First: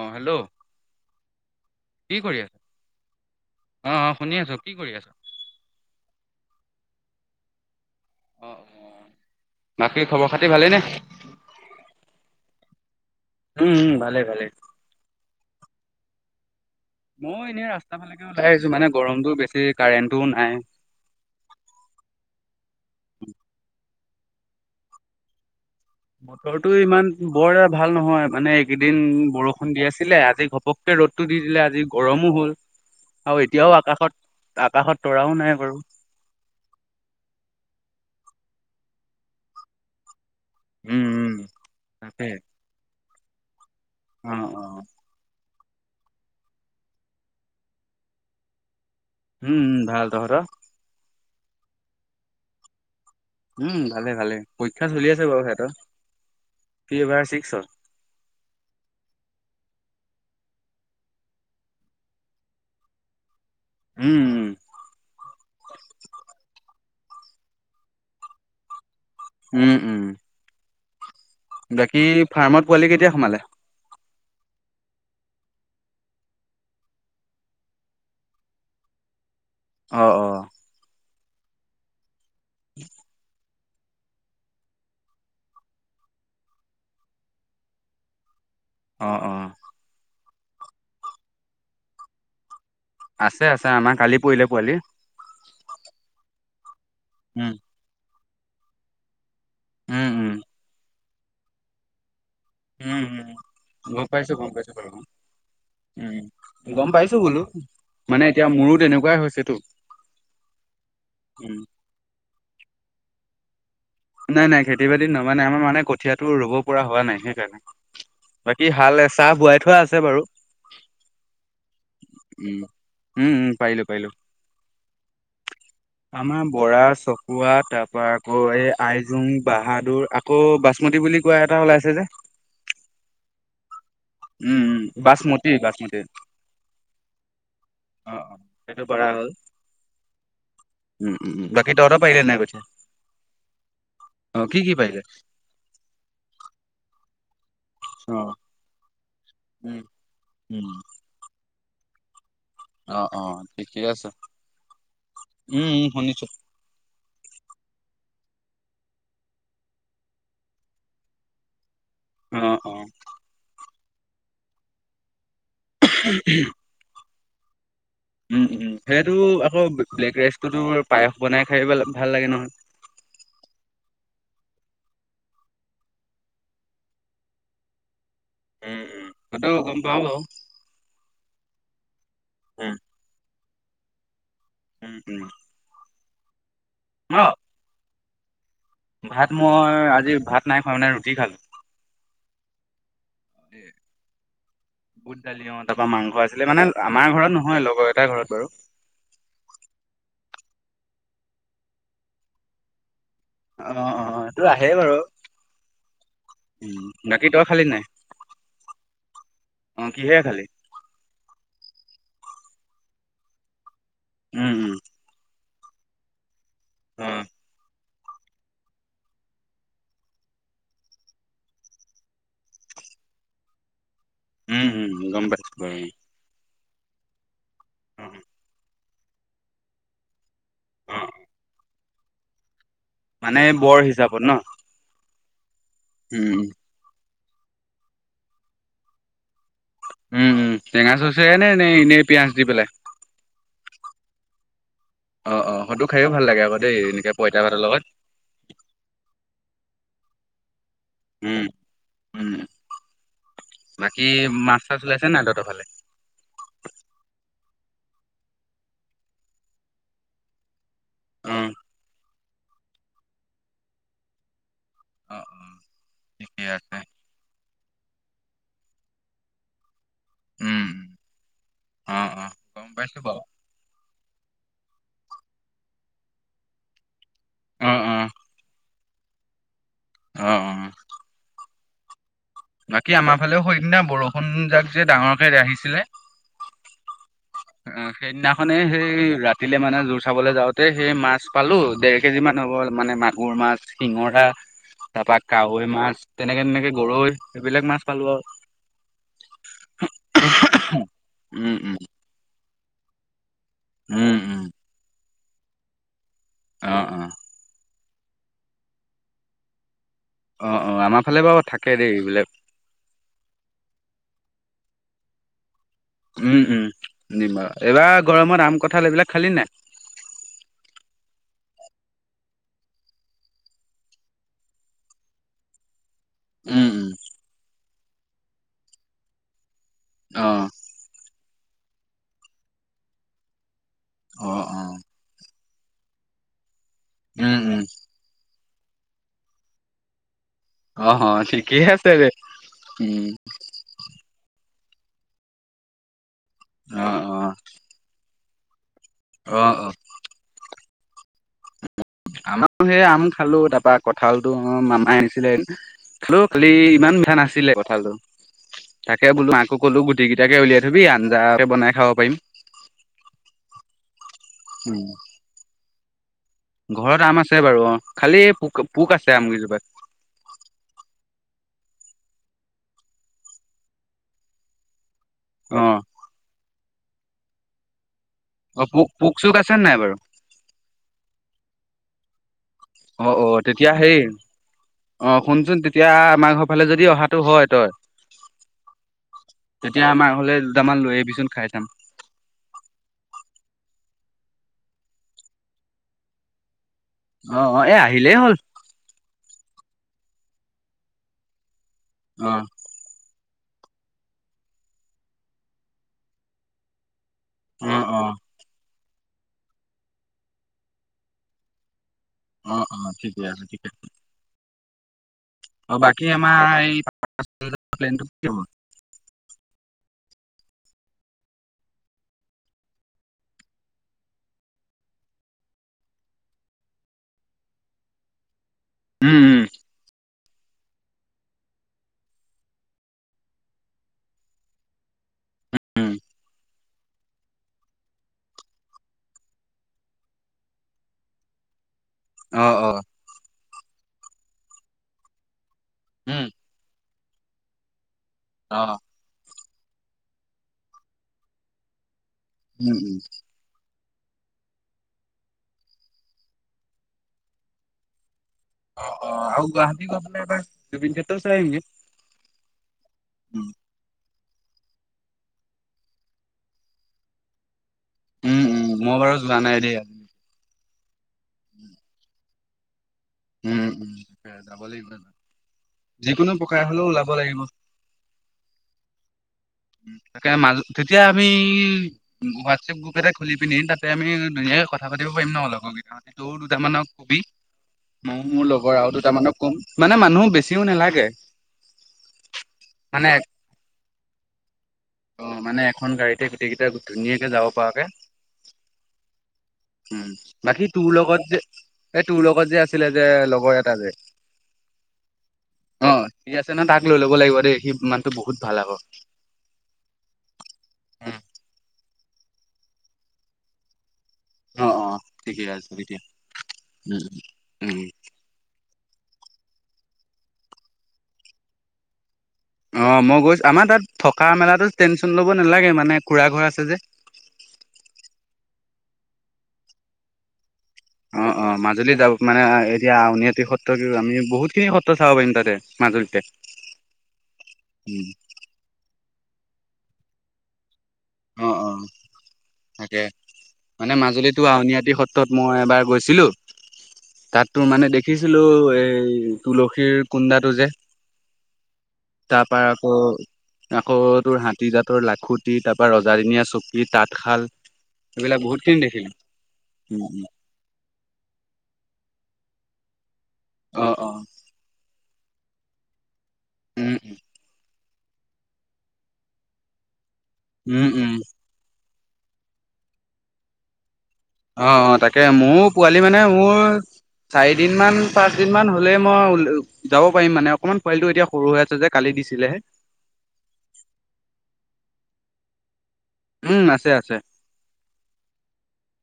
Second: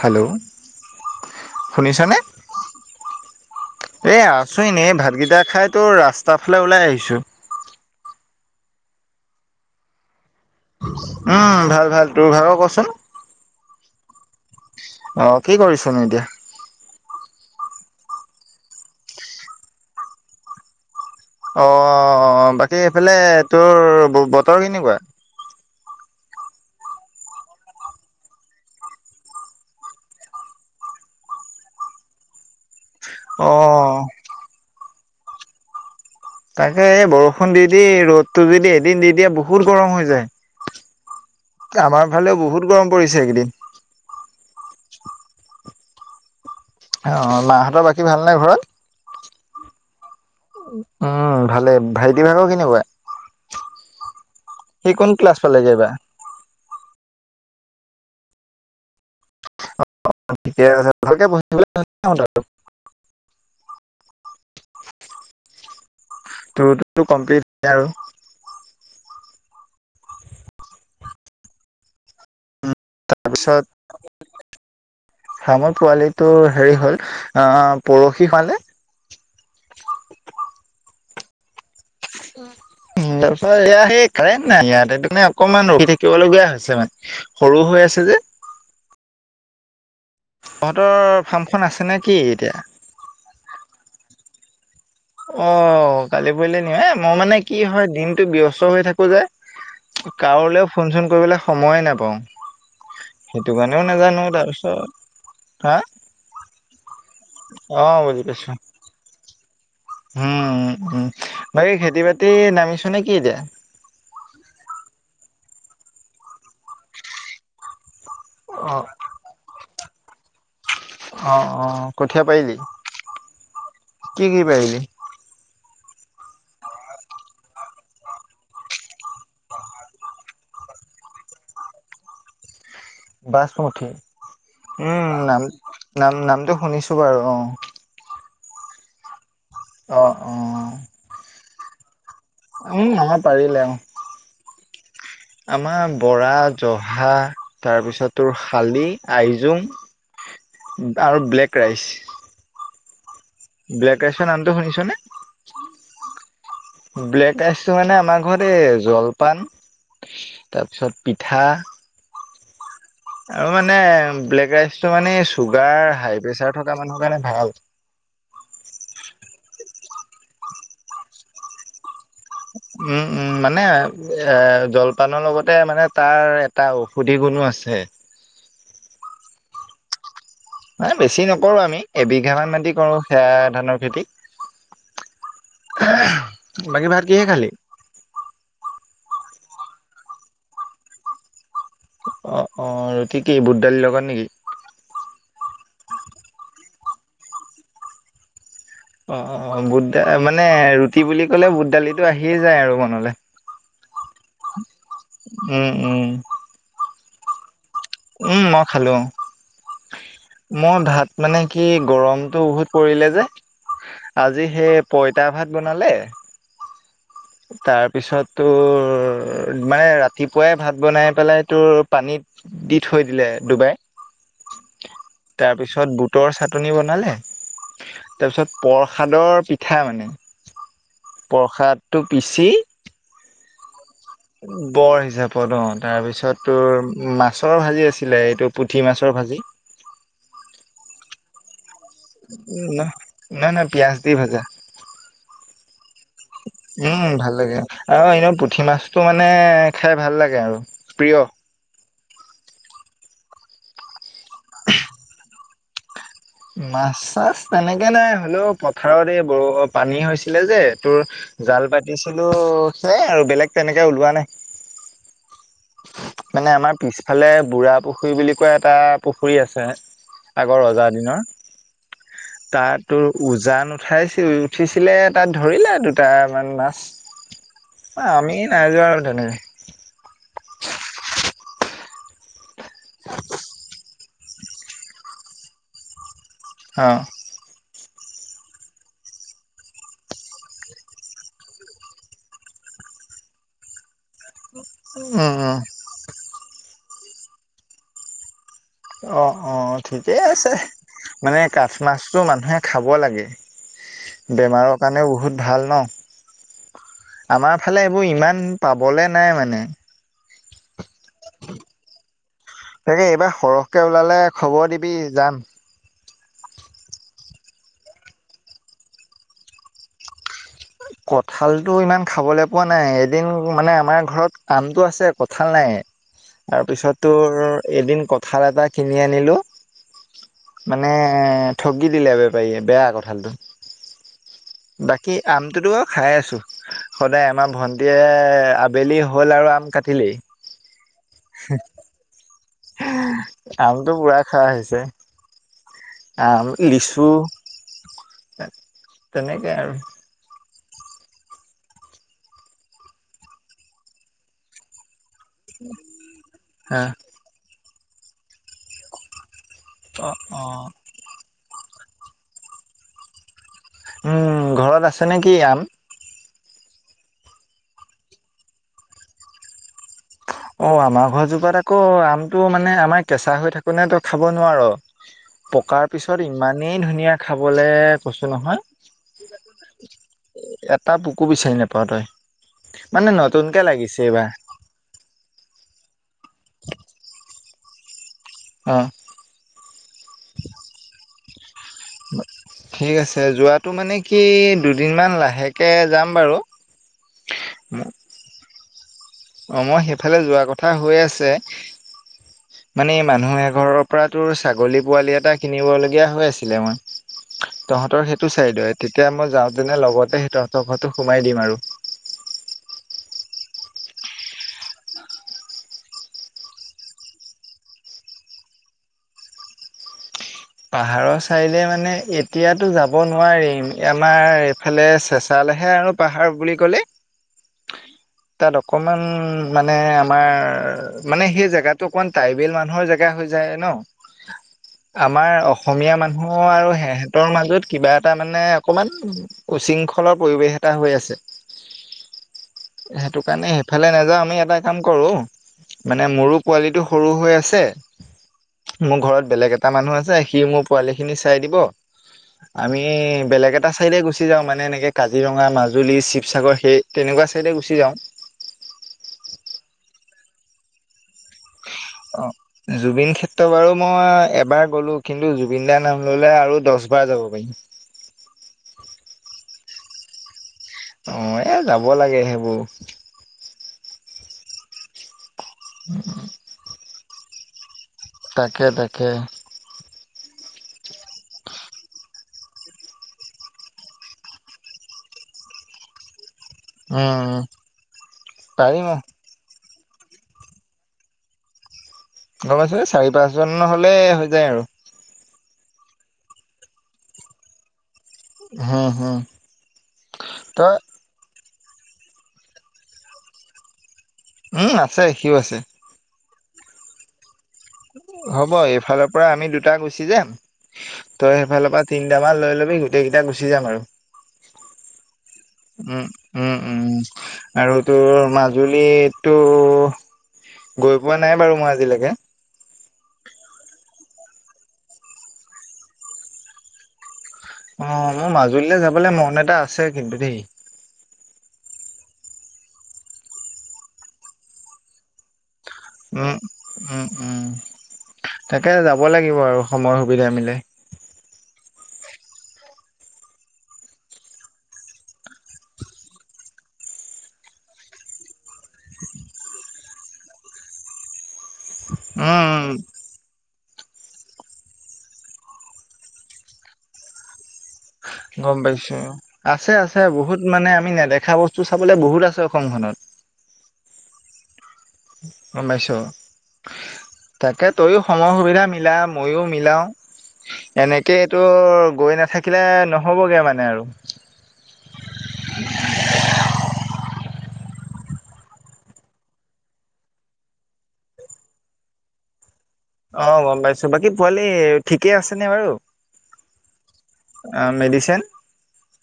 Hello কি শুনিছনে? কৰি আছা? অ অ এই শুনি আছো আচো কি কৰি এনেই, আছা? ভাতকেইটা খাই তোৰ ৰাস্তাৰ ফালে ওলাই আহিছো। অ', -অ', বাকী' খবৰ-খাতি ভালেই নে? উমঁ, ভাল-ভাল। তোৰ ভাগ ক'চোন? উমঁ, ভালেই-ভালেই। অ', কি কৰিছা নো এতিয়া? মই এনেই আৰু ৰাস্তা ফালে ওলাই আহিছো। এই গৰমতো বেছি কাৰেণ্টটোও নাই। অ, বাকী সেইফালে তোৰ বতৰ কেনেকুৱা? বতৰটো ইমান বৰ এটা ভাল নহয়, মানে এইকেইদিন বৰষুণ দি আছিলে, আজি ঘপক- ৰ'দটো দি দিলে আজি গৰমো হ'ল। আৰু অ এতিয়াও আকাশত, আকাশত তৰাও নাই বাৰু। তাকে, এই বৰষুণ দি-দি ৰ'দটো যদি এদিন দি দিয়ে বহুত গৰম হৈ যায়। উম-উম। আমাৰ ফালেও বহুত গৰম পৰিছে এই কেইদিন। অঁ', -অঁ। অ, মাহঁতৰ বাকী ভাল নে ঘৰত? উমঁ-উমঁ, ভাল। তহঁতৰ? উমঁ, ভালেই। ভাইটি ভাগৰ কেনেকুৱা? উমঁ, ভালেই-ভালেই পৰীক্ষা সি কোন চলি আছে ক্লাছ বাৰু সিহঁতৰ পালেগে এইবাৰ? সি এইবাৰ ছিক্স হ'ল। ঠিকে আছে। ভালকে পঢ়ি থাকিব কবা ভাইটিটোক। উমঁ। তোৰটো কমপ্লিট হ'লে আৰু। উমঁ-উমঁ। বাকী' ফাৰ্মত পোৱালি কেতিয়া সোমালে? ফামৰ পোৱালি টো হেৰি হ'ল আঁহ' পৰখি সৰালে। অ', -অ',। উ [unintelligible] হয়, সেই কাৰেণ্ট নাই, ইয়াতে অকণমান ৰখি থাকিবলগীয়া হৈছে মানে সৰু হৈ আছে যে। অ', -অ',। তহঁতৰ ফাৰ্মখন আছে নে কি এতিয়া? আছে-আছে আমাৰ কালি, পৰিলে পোৱালি। অ', -কালি পৰিলে নি, মই মানে উম, কি হয় দিনটো ব্যস্ত হৈ থাকো যে। উম, উম, কাৰোলৈও ফোন-চোন কৰিবলৈ সময়ে নাপাওঁ। উমঁ, হুম, সেইটো কাৰণেও গম নাজানো পাইছো-গম পাইছো তাৰপিছত বাৰু। হা উম' গম পাইছোঁ বোলো, অ' মানে এতিয়া মোৰো তেনেকুৱাই হৈছে তো। উমঁ-উমঁ-উমঁ। বাকী' খেতি-বাতি নামিছ নে কি এতিয়া? নাই-নাই খেতি-বাতি নমা নাই, আমাৰ মানে কঠিয়াতো ৰুব পৰা হোৱা নাই সেইকাৰণে। বাকী অ', হাল এচা- বোৱাই থোৱা আছে বাৰু। অঁ', -অঁ', কঠীয়া পাৰিলি উম। উম, উম, পাৰিলো পাৰিলো কি কি পাৰিলি? আমাৰ বৰা, চকুৱা তাৰ পৰা আকৌ এই- আইজুং, বাহাদুৰ, আকৌ বাচমুঠি বুলি কোৱা এটা ওলাইছে যে। বাচমুঠি উম, নাম- নাম নামটো শুনিছোঁ বাৰু অ, অ, অ, সেইটো কৰা হ'ল, অ অ উম, উম, বাকী তহঁতৰ পাৰিলে নাই কঠীয়া? উম আমাৰ পাৰিলে অ, অ, কি কি পাৰিলে? আমাৰ বৰা-জহা তাৰপিছত অ তোৰ শালি, আই জুং উম উম আৰু ব্লেক ৰাইচ। অ, অ, ঠিকে ব্লেক আছে ৰাইচৰ, নামটো শুনিছনে? উম উম শুনিছো। ব্লেক ৰাইচটো মানে, আমাৰ ঘৰত এই জলপান। তাৰপিছত, পিঠা। অ, অ, আৰু মানে ব্লেক ৰাইচ টো, মানে চুগাৰ, হাই প্ৰেচাৰ থকা মানুহৰ কাৰণে ভাল। উম, উম, সেইটো আকৌ ব্লেক ৰাইচটোতো, পায়স বনাই খাই ভাল লাগে নহয়। উম, উম, মানে এ, জলপানৰ লগতে মানে তাৰ এটা ঔষধি গুণো আছে। উম, উম, সেইটো গম পাওঁ, বাৰু। নাই, বেছি নকৰোঁ আমি এবিঘা মান উম মাটি কৰোঁ, সেয়া ধানৰ খেতি। উম, উম, বাকী ভাত, ন কিহে খালি? ভাত মই, আজি ভাত নাই খোৱা মানে ৰুটি খালোঁ। অ, অ, ৰুটি কি বুট, দালি লগত নেকি? বুট, দালি অ, তাৰ পৰা মাংস আছিলে, মানে আমাৰ ঘৰত নহয় লগৰ এটাৰ ঘৰত বাৰু। অ, বুট দা, মানে ৰুটি বুলি ক'লে বুট দালিটো আহিয়ে যায়, আৰু মনলৈ। অ, অ, এইটো আহে বাৰু, উম, উম, উম, বাকী তই খালী নাই? উম, মই খালোঁ। অ, অ কিহেৰে খালি? মই ভাত মানে কি, গৰমটো বহুত পৰিলে যে, আজি উম সেই উম পইতা ভাত বনালে, অ তাৰ পিছত তোৰ, মানে ৰাতিপুৱাই ভাত বনাই পেলাই তোৰ পানীত দি থৈ দিলে ডুবাই, উম, উম, গম পাইছো বাৰু তাৰপিছত বুটৰ চাটনি বনালে। অ', তাৰপিছত প্ৰসাদৰ পিঠা মানে, অ', প্ৰসাদ টো, পিচি মানে বৰ, হিচাপত ন? বৰ হিচাপত অ, উম, তাৰপিছত তোৰ মাছ মাছৰ ভাজি আছিলে, এইটো পুঠি মাছৰ ভাজি। উম, উম, টেঙা চচে, নে, এনেই পিঁয়াজ দি পেলাই। ন নাই, নাই, পিয়াজ দি ভাজা। অ', অ', সেইটো খাইও ভাল লাগে আকৌ দেই এনেকে উম, ভাল পইতা লাগে, ভাতৰ লগত। আৰু এনেও, পু পুঠি মাছটো মানে খাই ভাল লাগে আৰু। প্ৰিয় উম, উম, বাকী মাছ-চাছ ওলাইছে নাই তহঁতৰ ফালে? মাছ- চাছ তেনেকে নাই, হ'লেও পথাৰত এই ব, পানী হৈছিলে যে। তোৰ, অ', জাল পাতিছিলো, সেইয়াই আৰু বেলেগ তেনেকে ওলোৱা নাই। অ, অ, ঠিকে মানে আছে আমাৰ পিছফালে, বুঢ়া পুখুৰী বুলি কোৱা, এটা পুখুৰী আছে। আগৰ উম, ৰজা দিনৰ, অ', অ', গম তাত পাইছো তোৰ বাৰু উজান উঠাইছিল। উঠিছিলে তাত ধৰিলে দুটা মান মাছ, অ', অ'। আমি নাইযোৱা আৰু তেনেকে। অ, অ, বাকী আমাৰ ফালেও সেইদিনা বৰষুণ যাক যে ডাঙৰকে আহিছিলে। অ। [inaudible] অ সেইদিনাখনে সেই ৰাতিলে মানে যুৰ চাবলৈ যাওঁতে সেই মাছ পালো দেৰ কেজি মান হ'ব মানে মাছ। মোৰ মাছ। শিঙৰা তাপা উম উম কাৱৈ মাছ তেনেকে তেনেকে গৰৈ ইবিলাক মাছ পালো আৰু। অ অ ঠিকেই আছে মানে উম কাঠ উম। মাছটো মানুহে খাব লাগে। উম উম বেমাৰৰ কাৰণেও বহুত ভাল ন। অ অ। আমাৰ ফালে এইবোৰ ইমান পাবলে নাই মানে। অঁ অঁ আমাৰ ফালে বাৰু থাকে দেই এইবিলাক। তাকে এইবাৰ সৰহকে ওলালে খবৰ দিবি যাম। উম উম নিম এইবাৰ গৰমত আম কঁঠাল এইবিলাক খালি নাই। কঠালতটো ইমান খাবলৈ পোৱা নাই এদিন মানে আমাৰ ঘৰত আমটো আছে কঠাল নাই। উম উম তাৰপিছত তোৰ এদিন কঠাল এটা কিনি আনিলো অ মানে ঠগি দিলে বেপাৰিয়ে বেয়া কঁঠালটো অ অ বাকী আমটোতো খাই আছো সদায় উম আমাৰ উম ভন্টিৱে বেলি হ'ল আৰু আম কাটিলেই অহ ঠিকেই আছে দে উম। আমটো পুৰা খোৱা হৈছে। আম অ লিচু অ অ তেনেকে অ আৰু। আমাৰো সেই আম খালো তাৰপা কঁঠাল টো মামায়ে আনিছিলে। খালো খালি হা ইমান মিঠা নাছিলে কথাটো তাকে বোলো মা কলো অ গুটি অ কেইটাকে উলিয়াই থবি আঞ্জাকে বনাই খাব পাৰিম। উম ঘৰত আছে নেকি আম। ঘৰত আম আছে বাৰু অ খালি পোক পোক আছে আম কিজোপাত। অ আমাৰ ঘৰ জোপাত আকৌ আমটো মানে আমাৰ কেঁচা হৈ থাকো ন তো খাব নোৱাৰ। অ পকাৰ পিছত ইমানেই ধুনীয়া খাবলে। কৈছো নহয় অ পোক পোক চোক আছে নাই বাৰু এটা পোকু বিচাৰি নেপাৱ তই। অ মানে অ নতুনকে তেতিয়া হেই লাগিছে এইবাৰ। অ শুনচোন তেতিয়া আমাৰ ঘৰ ফালে যদি অহাটো হয় তই। হ। তেতিয়া আমাৰ ঘলে দুটামান লৈ আহবিচোন খাই চাম ঠিক আছে যোৱাতটো মানে কি দুদিনমান লাহেকে যাম বাৰু- অ অ এ আহিলেই হ'ল- অ মই সেইফালে যোৱা কথা হৈ আছে- অ- মানে মানুহ এঘৰৰ পৰা তোৰ ছাগলী পোৱালি এটা কিনিবলগীয়া হৈ আছিলে মই- অ অ তহঁতৰ সেইটো চাইদয়ে তেতিয়া মই যাওঁতেনে লগতে সেই তহঁতৰ ঘৰতো সোমাই দিম আৰু- অ অ ঠিকে আছে ঠিকে- অ বাকী আমাৰ [unintelligible] কি হল। পাহাৰৰ চাৰিলে মানে এতিয়াতো যাব নোৱাৰিম এ আমাৰ- এইফালে চেঁচালেহে আৰু পাহাৰ বুলি ক'লে- [inaudible] তাত অকমান উম উম মানে তোমাৰ মানে সেই জেগাতো অকমান ট্ৰাইবেল মানুহৰ জেগা হৈ যায় ন। আমাৰ উম অসমীয়া মানুহ আৰু সেহঁতৰ মাজত কিবা এটা মানে অকণমান উশৃংখলৰ পৰিৱেশ এটা হৈ আছে। অ অ সেইটো কাৰণে সেইফালে নাযাওঁ আমি এটা কাম কৰোঁ মানে উম মোৰো পোৱালিটো সৰু হৈ আছে। অহ। মোৰ ঘৰত বেলেগ এটা মানুহ আছে সি মোৰ পোৱালি খিনি চাই দিব উম আমি উম বেলেগ এটা চাইডে গুচি যাওঁ মানে এনেকৈ কাজিৰঙা মাজুলী শিৱসাগৰ সেই তেনেকুৱা ছাইডে গুচি যাওঁ। অ অ আৰু গুৱাহাটী গৈ কেনে এবাৰ জুবিন ক্ষেত্ৰ অ জুবিন ক্ষেত্ৰ উম বাৰু মই এবাৰ গ'লো কিন্তু জুবিন দাৰ নাম ললে আৰু দহ বাৰ যাব পাৰিম। উম উম মই বাৰু যোৱা নাই দেই। অ এ যাব লাগে সেইবোৰ। উম উম যাব লাগিব, যিকোনো প্ৰকাৰে হলেও ওলাব লাগিব। তাকে তাকে। তাকে মাজ তেতিয়া আমি হোৱাটছএপ গ্ৰুপ এটা খুলি পিনি তাতে আমি ধুনীয়াকে কথা পাতি পাৰিম নহ লগৰগিতা হতি। তৌ দুটামানক কবি উম মৌ মোৰ লগৰ পাৰিম আৰু দুটামানক কম। মানে মানুহ বেছিও নালাগে। গম পাইছোঁ এ মানে চাৰি পাঁচজন হলে হৈ যায় আৰু। অ মানে এখন গাড়ীতে গোটেইকেইটা ধুনীয়াকে যাব পৰাকে। হম হম উম বাকী তই তোৰ লগত যে এই তোৰ লগত যে আছিলে যে লগৰ এটা যে উম আছে সিও আছে। অ ঠিক আছে নহ তাক লৈ ল'ব লাগিব দেই সি মানুহটো বহুত হ'ব ভাল আকৌ। এইফালৰ পৰা আমি দুটা গুচি যাম তই সেইফালৰ পৰা তিনটামান লৈ লবি গোটেই কেইটা গুচি যাম আৰু। অ অ ঠিকে আছে তেতিয়া উম উম উম আৰু উম তোৰ মাজ জুলিটো গৈ পোৱা নাই বাৰু মই আজিলৈকে। অ মই গৈছো আমাৰ তাত থকা মেলাতো টেনশ্যন ল'ব নালাগে মানে খুৰা ঘৰ আছে যে। অ মোৰ মাজুলীলে যাবলৈ মন এটা আছে কিন্তু দেই। অ অ মাজুলিত যাব মানে এতিয়া আউনীআটি সত্ৰ কি আমি বহুত খিনি সত্ৰ চাব পাৰিম তাতে। মাজুলীতে। উম উম উম তাকে যাব লাগিব আৰু সময় সুবিধা মিলাই। অ অ তাকে মানে মাজুলীতটো আউনীআতি সত্ৰত মই এবাৰ গৈছিলো। তাত তো মানে দেখিছিলো এই তুলসীৰ কুণ্ন্দাটো যে। উম তাৰ পৰা উম আকৌ আকৌ তোৰ হাতী দাতৰ লাখুটি তাৰ বা ৰজা দিনীয়া চুকী তাঁতশাল। এইবিলাক গম বহুত খিনি পাইছো, দেখিলো। আছে আছে বহুত মানে আমি নেদেখা বস্তু চাবলে বহুত আছে অসমখনত। অ অ গমপাইছ উম তাকে তয়ো সময় সুবিধা মিলা ময়ো মিলাও উম উম এনেকে। তো গৈ নাথাকিলে নহ'বগৈ মানে আৰু। অ অ তাকে মোৰ পোৱালি মানে মোৰ চাৰি দিন মান পাঁচ দিন মান হলে মই যাব পাৰিম মানে অকমান পোৱালিটো এতিয়া সৰু হৈ আছে যে, কালি দিছিলে হে। অঁ গম পাইছো। বাকী পোৱালি ঠিকেই আছেনে বাৰু? উম আছে আছে অ মেডিচিন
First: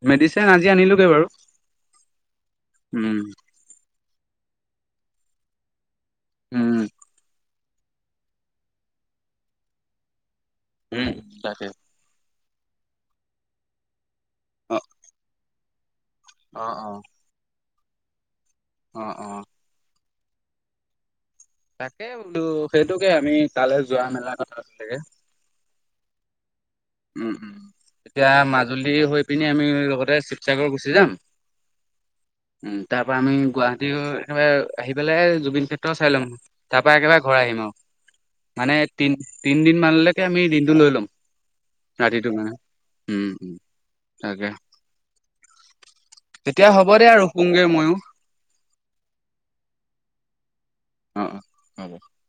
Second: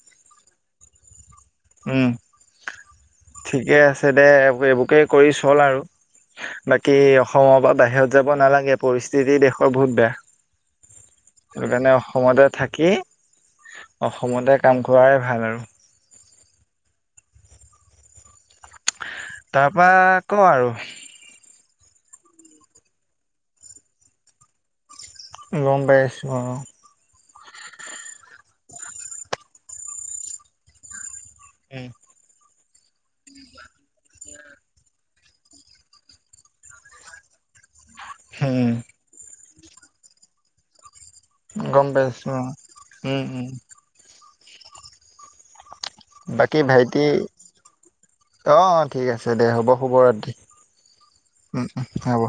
মেডিচিন আজি আনিলো গে বাৰু। উম উম ঠিকে আছে দে এইবোকে কৰি চল আৰু। উম বাকী অসমৰ পৰা বাহিৰত যাব নালাগে পৰিস্থিতি দেশৰ বহুত বেয়া। উম তাকে সেই কাৰণে অসমতে থাকি অসমতে অ কাম কৰাই ভাল আৰু। অ অ। অ অ। তাৰপৰা কওঁ আৰু। তাকে বোলো সেইটোকে আমি তালে যোৱা মেলা কথা গম পাইছো অঁ। উম উম এতিয়া মাজুলী হৈ পিনি আমি লগতে শিৱসাগৰ গুচি যাম। উম উম তাৰ পৰা আমি গুৱাহাটী হৈ একবাৰে আহি পেলাই হে জুবিন ক্ষেত্ৰ চাই লম। তাৰপৰা একেবাৰে ঘৰ আহিম আৰু উম মানে তিনদিন মানলৈকে আমি দিনটো লৈ লম। গম পাইছো অ ৰাতিটোলে উম। তাকে, বাকী এতিয়া হব ভাইটি দে আৰু শুগে মইয়ো। অ অ ঠিক আছে দে হ'ব। শুভ ৰাতি, অ অ উম হ'ব।